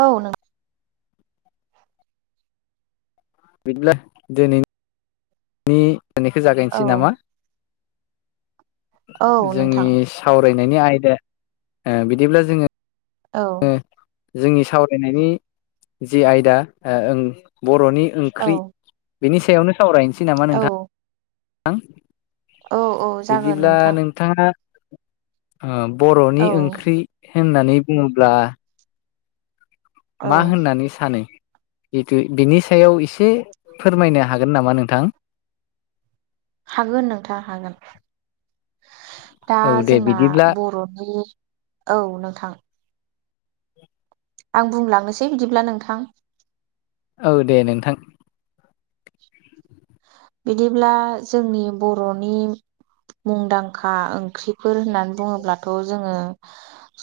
औ नों बिदिब्ला दिनैनि नि [unintelligible] रायज्लायनायखौ औ जागायनोसै नामा औ नोंथां जोंनि सावरायनायनि आयदा ओ बिदिब्ला जोङो औ जोंनि सावरायनायनि जे आयदा ओ ओं बर'नि औ ओंख्रि बेनि सायावनो सावरायनोसै नामा औ नोंथां औ औ जागोन बिदिब्ला नोंथां नोंथाङा ओ बर'नि औ ओंख्रि होननानै बुङोब्ला औ मा होननानै सानो बिदि बिनि सायाव एसे फोरमायनो हागोन नामा नोंथां हागोन नोंथां हागोन दा औ दे जोंना बिदिब्ला बर'नि औ नोंथां आं बुंलांनोसै बिदिब्ला नोंथां औ दे नोंथां बिदिब्ला जोंनि बर'नि मुंदांखा ओंख्रिफोर होननानै बुङोब्लाथ' जोङो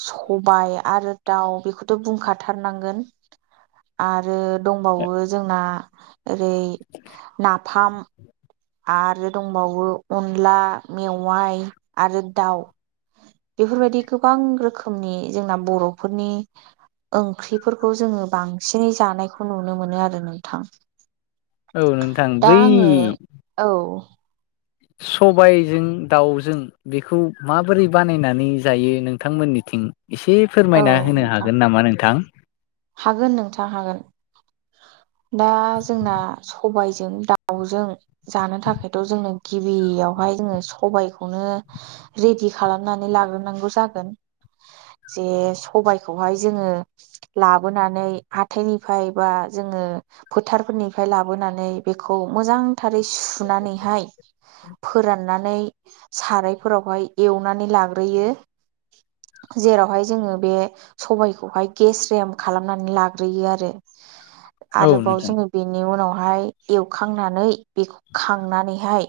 सबाय आरो दाउ बेखौथ' बुंखाथारनांगोन आरो दंबावो जोंना ओरै नाफाम आरो दंबावो अनला मेवाय आरो दाव। बेफोरबायदि गोबां रोखोमनि जोंना बर'फोरनि ओंख्रिफोरखौ जोङो बांसिनै जानायखौ नुनो मोनो आरो नोंथां। औ नोंथां दा बै आङो औ सबायजों दाउजों बेखौ माबोरै बानायनानै जायो नोंथांमोननिथिं? एसे औ फोरमायना होनो नोंथां हागोन नामा नोंथां? हागोन नोंथां हागोन। दा जोंना सबाइजों दाउजों जानो थाखायथ' जोंनो गिबियाव बेहाय जोङो सबाइखौनो रेडि खालामनानै लाग्रोनांगौ जागोन। जे सबायखौहाय जोङो लाबोनानै हाथायनिफ्राय बा जोङो फोथारफोरनि लाबोनानै बेखौ मोजांथारै सुनानैहाय फोराननानै सारायफोरावहाय एवनानै लाग्रोयो। जेरावहाय जोङो बे सबायखौहाय गेस्रेम खालामनानै लाग्रोयो आरो औ आरोबाव नोंथां जोङो बेनि उनाव हाय एवखांनानै बेखौ खांनानैहाय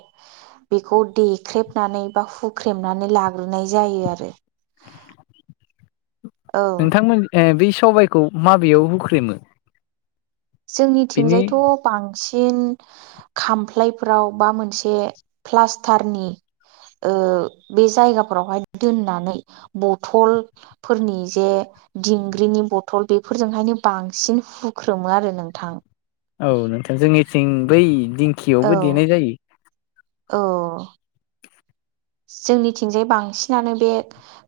बेखौ देख्रेबनानै बा हुख्रेमनानै लाग्रोनाय जायो आरो। औ नोंथांमोन ए बे सबायखौ माबेयाव होख्रेमो जोंनिथिंजायथ' बांसिन सिन खामफ्लायफोराव बा मोनसे प्लास्टारनि ओ बे जायगाफोरावहाय दोननानै बथलफोरनि जे दिंग्रिनि बथल बेफोरजोंहायनो बांसिन हुख्रोमो आरो नोंथां। औ नोंथां जोंनिथिं बै औ दिंखियावबो देनाय जायो। औ जोंनिथिंजाय बांसिनानो बे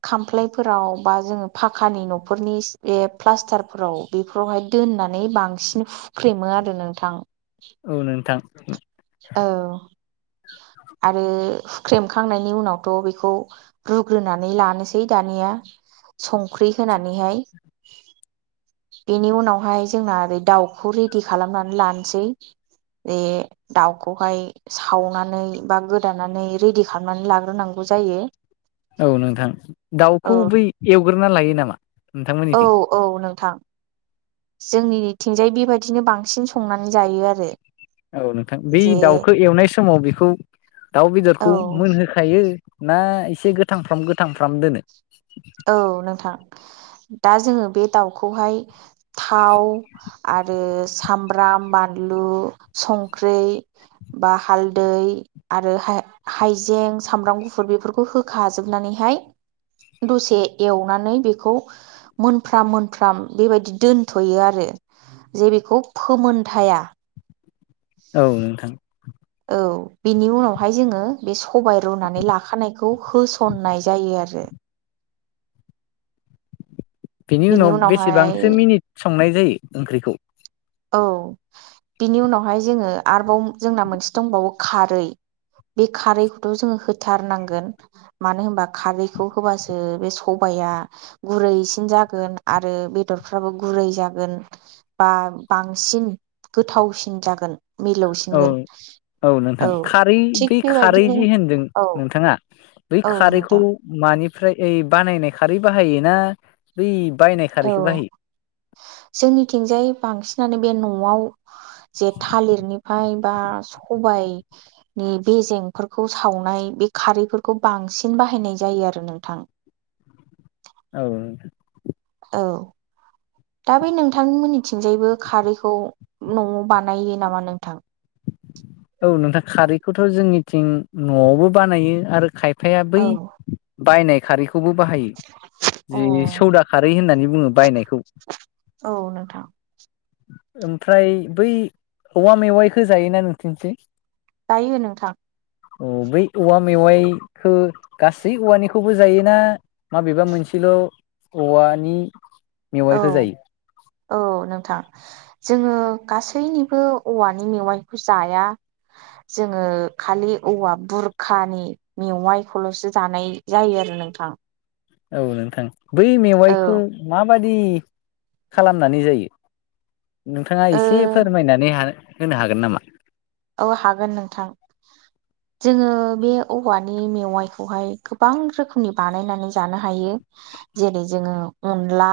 खामफ्लायफोराव बा जोङो फाखानि न'खरनि बे प्लास्टारफोराव बेफोरावहाय दोननानै बांसिन फुख्रेमो आरो नोंथां। औ नोंथां। औ आरो हुख्रेमखांनायनि उनावथ' बेखौ रुग्रोनानै लानोसै दानिया। संख्रि होनानैहाय। बेनि उनावहाय जोंना ओरै दाउखौ रेडि खालामनानै लानोसै। बे दाउखौहाय सावनानै बा गोदानानै रेडि खालामनानै लाग्रोनांगौ जायो। औ नोंथां औ दाउखौ बै एवग्रोना लायो नामा औ नोंथांमोननिथिं? औ नोंथां जोंनिथिंजाय बेबायदिनो बांसिन संनानै जायो आरो। औ नोंथां बे जे दाउखौ एवनाय समाव बेखौ दाउ औ बेदरखौ मोनहोखायो। ना एसे गोथांफ्राम गोथांफ्राम दोनो? औ नोंथां दा जोङो बे दाउखौहाय थाव आरो सामब्राम बानलु संख्रि बा हालदै आरो हाइ हाइजें सामब्राम गुफुर बेफोरखौ होखाजोबनानैहाय दसे एवनानै बेखौ मोनफ्राम मोनफ्राम बेबायदि दोनथ'यो आरो। जे बेखौ फोमोनथाया औ नोंथां। औ बेनि उनावहाय जोङो बे सबाय रुनानै लाखानायखौ होसननाय जायो आरो। बेनि बिनि उनाव उनावहाय बेसेबांसो मिनिट संनाय जायो ओंख्रिखौ। औ बिनि उनावहाय जोङो आरोबाव जोंना मोनसे दंबावो खारै। बे खारैखौथ' जोंङो होथारनांगोन मानो होनबा खारैखौ होबासो बे सबाइया या गुरैसिन जागोन आरो बेदरफ्राबो गुरै जागोन बा। बांसिन गोथावसिन जागोन औ मिलौसिनगोन। औ नोंथां खारै थिग बे खारै बेबायदिनो जि होनदों औ नोंथाङा बै औ खारैखौ नोंथां मानिफ्राय ओइ बानायनाय खारै बाहायो ना बै बायनाय औ खारैखौ बाहायो? जोंनिथिंजाय बांसिनानो बे न'आव जे थालिरनिफ्राय बा सबायाइनि बेेजेंफोरखौ सावनाय बे खारैफोरखौ बांसिन बाहायनाय जायो आरो नोंथां औ औ दा बे नोंथांमोननिथिंजायबो खारैखौ न'आव बानायो नामा नोंथां [inaudible] औ नोंथां खारैखौथ' जोंनिथिं न'आवबो बानायायो आरो खाय फाया बै औ बायनाय खारैखौ बो बाहायो अ जि सौदा खारै होननानै बुङो बायनायखौ औ नोंथां ओमफ्राय बै औवा मेवाइखौ जायोना नोंसिनिखै जायो नोंथां औ बै औवा मेवाइखौ गासै औवानिखौबो जायोना माबेबा मोनसे औवानि औ मेवाइखौ जायो। औ नोंथां जोङो गासैनिबो औवानि मेवाइखौ जाया। जोङो खालि औवा बुरखानि मेवाइखौल'सो जानाय जायो आरो नोंथां। औ नोंथां बै औ मेवाइखौ माबादि खालामनानै जायो? नोंथाङा ओ एसे फोरमायनानै होनो हागोन नामा? औ हागोन नोंथां। जोङो बे औवानि मेवाइखौहाय गोबां रोखोमनि बानायनानै जानो हायो जेरै जोङो अनला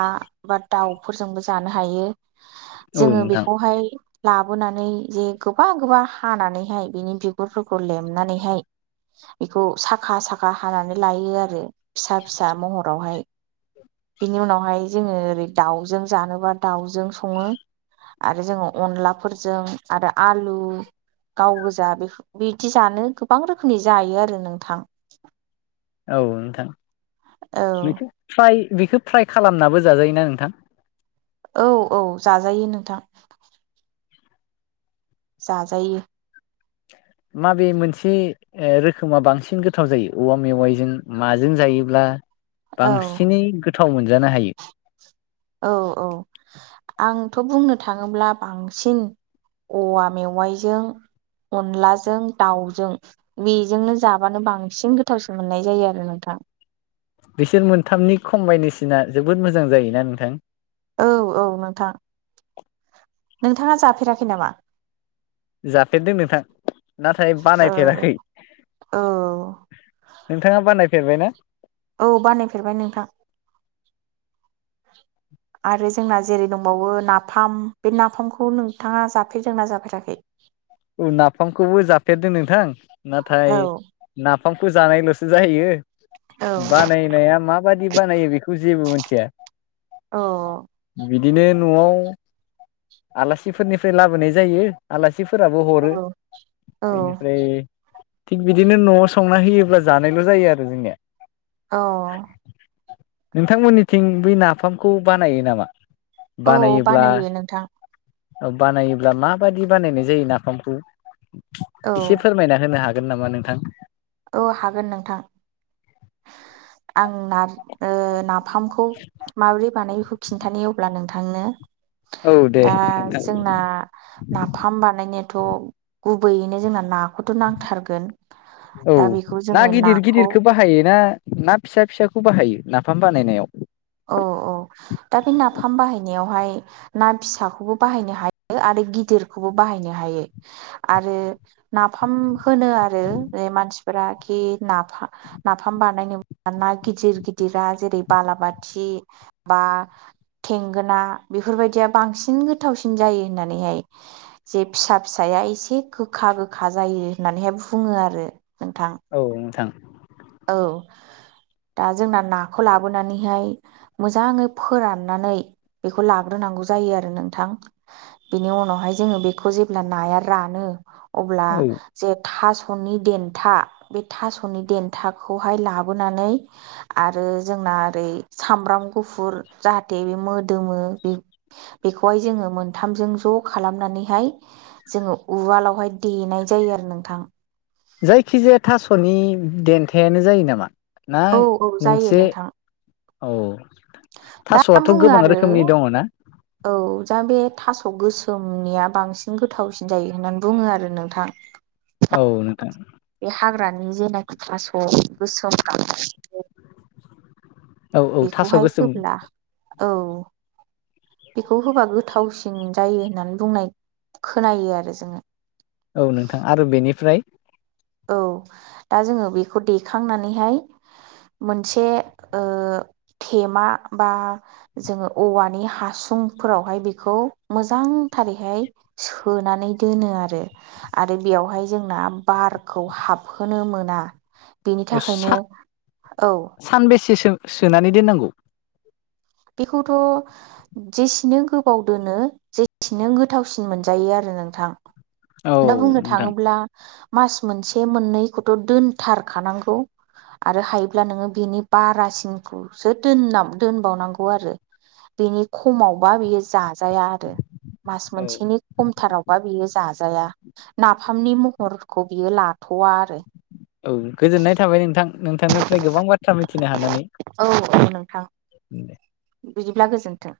बा दाउफोरजोंबो जानो हायो औ जोङो नोंथां बेखौहाय लाबोनानै जे गोबा गोबा हानानैहाय बिनि बिगुरफोरखौ लेमनानैहाय बेखौ साखा साखा हानानै लायो आरो फिसा फिसा महरावहाय बेनि उनावहाय जोङो ओरै दाउजों जानोबा दाउजों सङो। आरो जोङो अनलाफोरजों आरो आलु गाव गोजा बिदि जानो गोबां रोखोमनि जायो आरो नोंथां। औ नोंथां औ बेखौ फ्राय बेखो फ्राय खालामनाबो जाजायोना नोंथां? औ औ जाजायो नोंथां। जाजायो। माबे मोनसे ओ रोखोमा बांसिन गोथाव जायो औवा मेवाइजों माजों जायोब्ला औ बांसिनै गोथाव मोनजानो हायो? औ औ आंथ' बुंनो थाङोब्ला बांसिन औवा मेवाइजों अनलाजों दाउजों बेजोंनो जाबानो बांसिन गोथावसिन मोननाय जायो आरो नोंथां बिसोर मोनथामनि कम्बाइनेसेना जोबोद मोजां जायोना नोंथां औ औ नोंथां नोंथाङा जाफेराखै नामा जाफेरदों नोंथां नाथाय औ बानायफेराखै औ नोंथाङा बानायफेरबाय ना औ बानायफेरबाय नोंथां आरो जोंना जेरै दंबावो नाफाम बे नाफामखौ नोंथाङा जाफेरदोंना जाफेराखै औ नाफामखौबो जाफेरदों नोंथां औ नाथाय ना नाफामखौ जानायल'सो जायो औ बानायनाया मा माबादि बानायो बेखौ जेबो मोनथिया अ बिदिनो न'आव आलासिफोरनिफ्राय लाबोनाय जायो आलासि फोराबो हरो औ औ बेनिफ्राय थिग बिदिनो न'आव संना होयोब्ला जानायल' जायो आरो जोंनिया अ नोंथांमोननिथिं बै नाफामखौ बानायो नामा? औ बानायो नोंथां औ बानायोब्ला माबादि बानायनाय जायो नाफामखौ औ एसे फोरमायना होनो हागोन हागोन नामा नोंथां? औ हागोन नोंथां। आं ना ओ नाफामखौ माबोरै बानायो बेखौ खिन्थानो अब्ला नोंथांनो। औ दे दा नोंथां जोंना नाफाम बानायनो थ' गुबैयैनो जोंना नाखौथ' नांथारगोन। औ दा बेखौ ना जोङो गिदिर नाखौ गिदिरखौ बाहायो ना ना फिसा फिसाखौ बाहायो नाफाम बानायनायाव? अ अ दा बे नाफाम बाहायनायावहाय ना फिसाखौबो बाहायनो हायो आरो गिदिरखौबो बाहाय नो‌ हायो। आरो नाफाम होनो आरो बे मानसिफ्रा खि नाफा नाफाम बानायनो मोना गिदिर गिदिरा जेरै बालाबाथि खि बा थेंगोना बेफोरबायदिया बांसिन गोथावसिन जायो होननानैहाय जे फिसा फिसाया एसे गोखा गोखा जायो होननानैहाय बुंङो आरो। नोंथां औ नोंथां औ दा जोंना नाखौ लाबोनानैहाय मोजाङै फोराननानै बेखौ लाग्रोनां नांगौ आरो नोंथां बिनि उनावहाय जोंङो बेखौ जेब्ला नाया रानो। अब्ला औ जे थास'नि देन्था बे थास'नि देन्था थाखौहाय लाबोनानै आरो जोंना ओरै सामब्राम गुफुर जा नै बे मोदोमो बे बेखौहाय जोंङो मोनथामजों ज' खालामनानैहाय जोंङो उवाल आवहाय देनाय जायो आरो नोंथां। जायखिजाया थास'नि देन्थायानो जायो नामा? औ नाय औ मोनसे औ दा थास'आथ' बुङो गोबां आरो रोखोमनि दङ ना? औ जा बे थास' गोसोम मनिया बांसिन गोथावसिन जायो होननानै बुङो आरो नोंथां। औ नोंथां। बे हाग्रानि जेनाखि थास' गोसोम गां औ औ थास' बेखौहाय गोसोम होब्ला औ बेखौ होबा गोथावसिन जायो होननानै बुंनाय खोनायो आरो जोंङो। औ नोंथां आरो बेनिफ्राय औ दा जोंङो बेखौ देखांनानैहाय मोनसे ओ थेमा बा जोंङो औवानि हासुं फुंफोरावहाय बेखौ मोजांथारैहाय सोनानै दोनो आरो आरो बेयावहाय जोंना बारखौ हाबहोनो मोना। बेनि ओ थाखायनो सा औ सानबेसे सोनानै दोननांगौ? बेखौथ' जेसेनो गोबाव दोनो जेसेनो गोथावसिन मोनजायो आरो। नोंथां औ दा बुंनो नोंथां थाङोब्ला मास मोनसे मोननैखौथ' दोनथारखानांगौ। आरो हायोब्ला नोङो बेनि बारासिनखौसो दोन दोनबावनांगौ। खौ आरो बिनि खमावबा बियो जा जाया आरो मास औ मोनसेनि खमथारावबा बियो जाजाया जाया नाफामनि महरखौ बियो लाथ'वा आरो। औ गोजोननाय थाबाय नोंथां नोंथांनिफ्राय गोबां बाथ्रा मिथिनो हानानै औ नोंथां बि बिदिब्ला गोजोन्थों।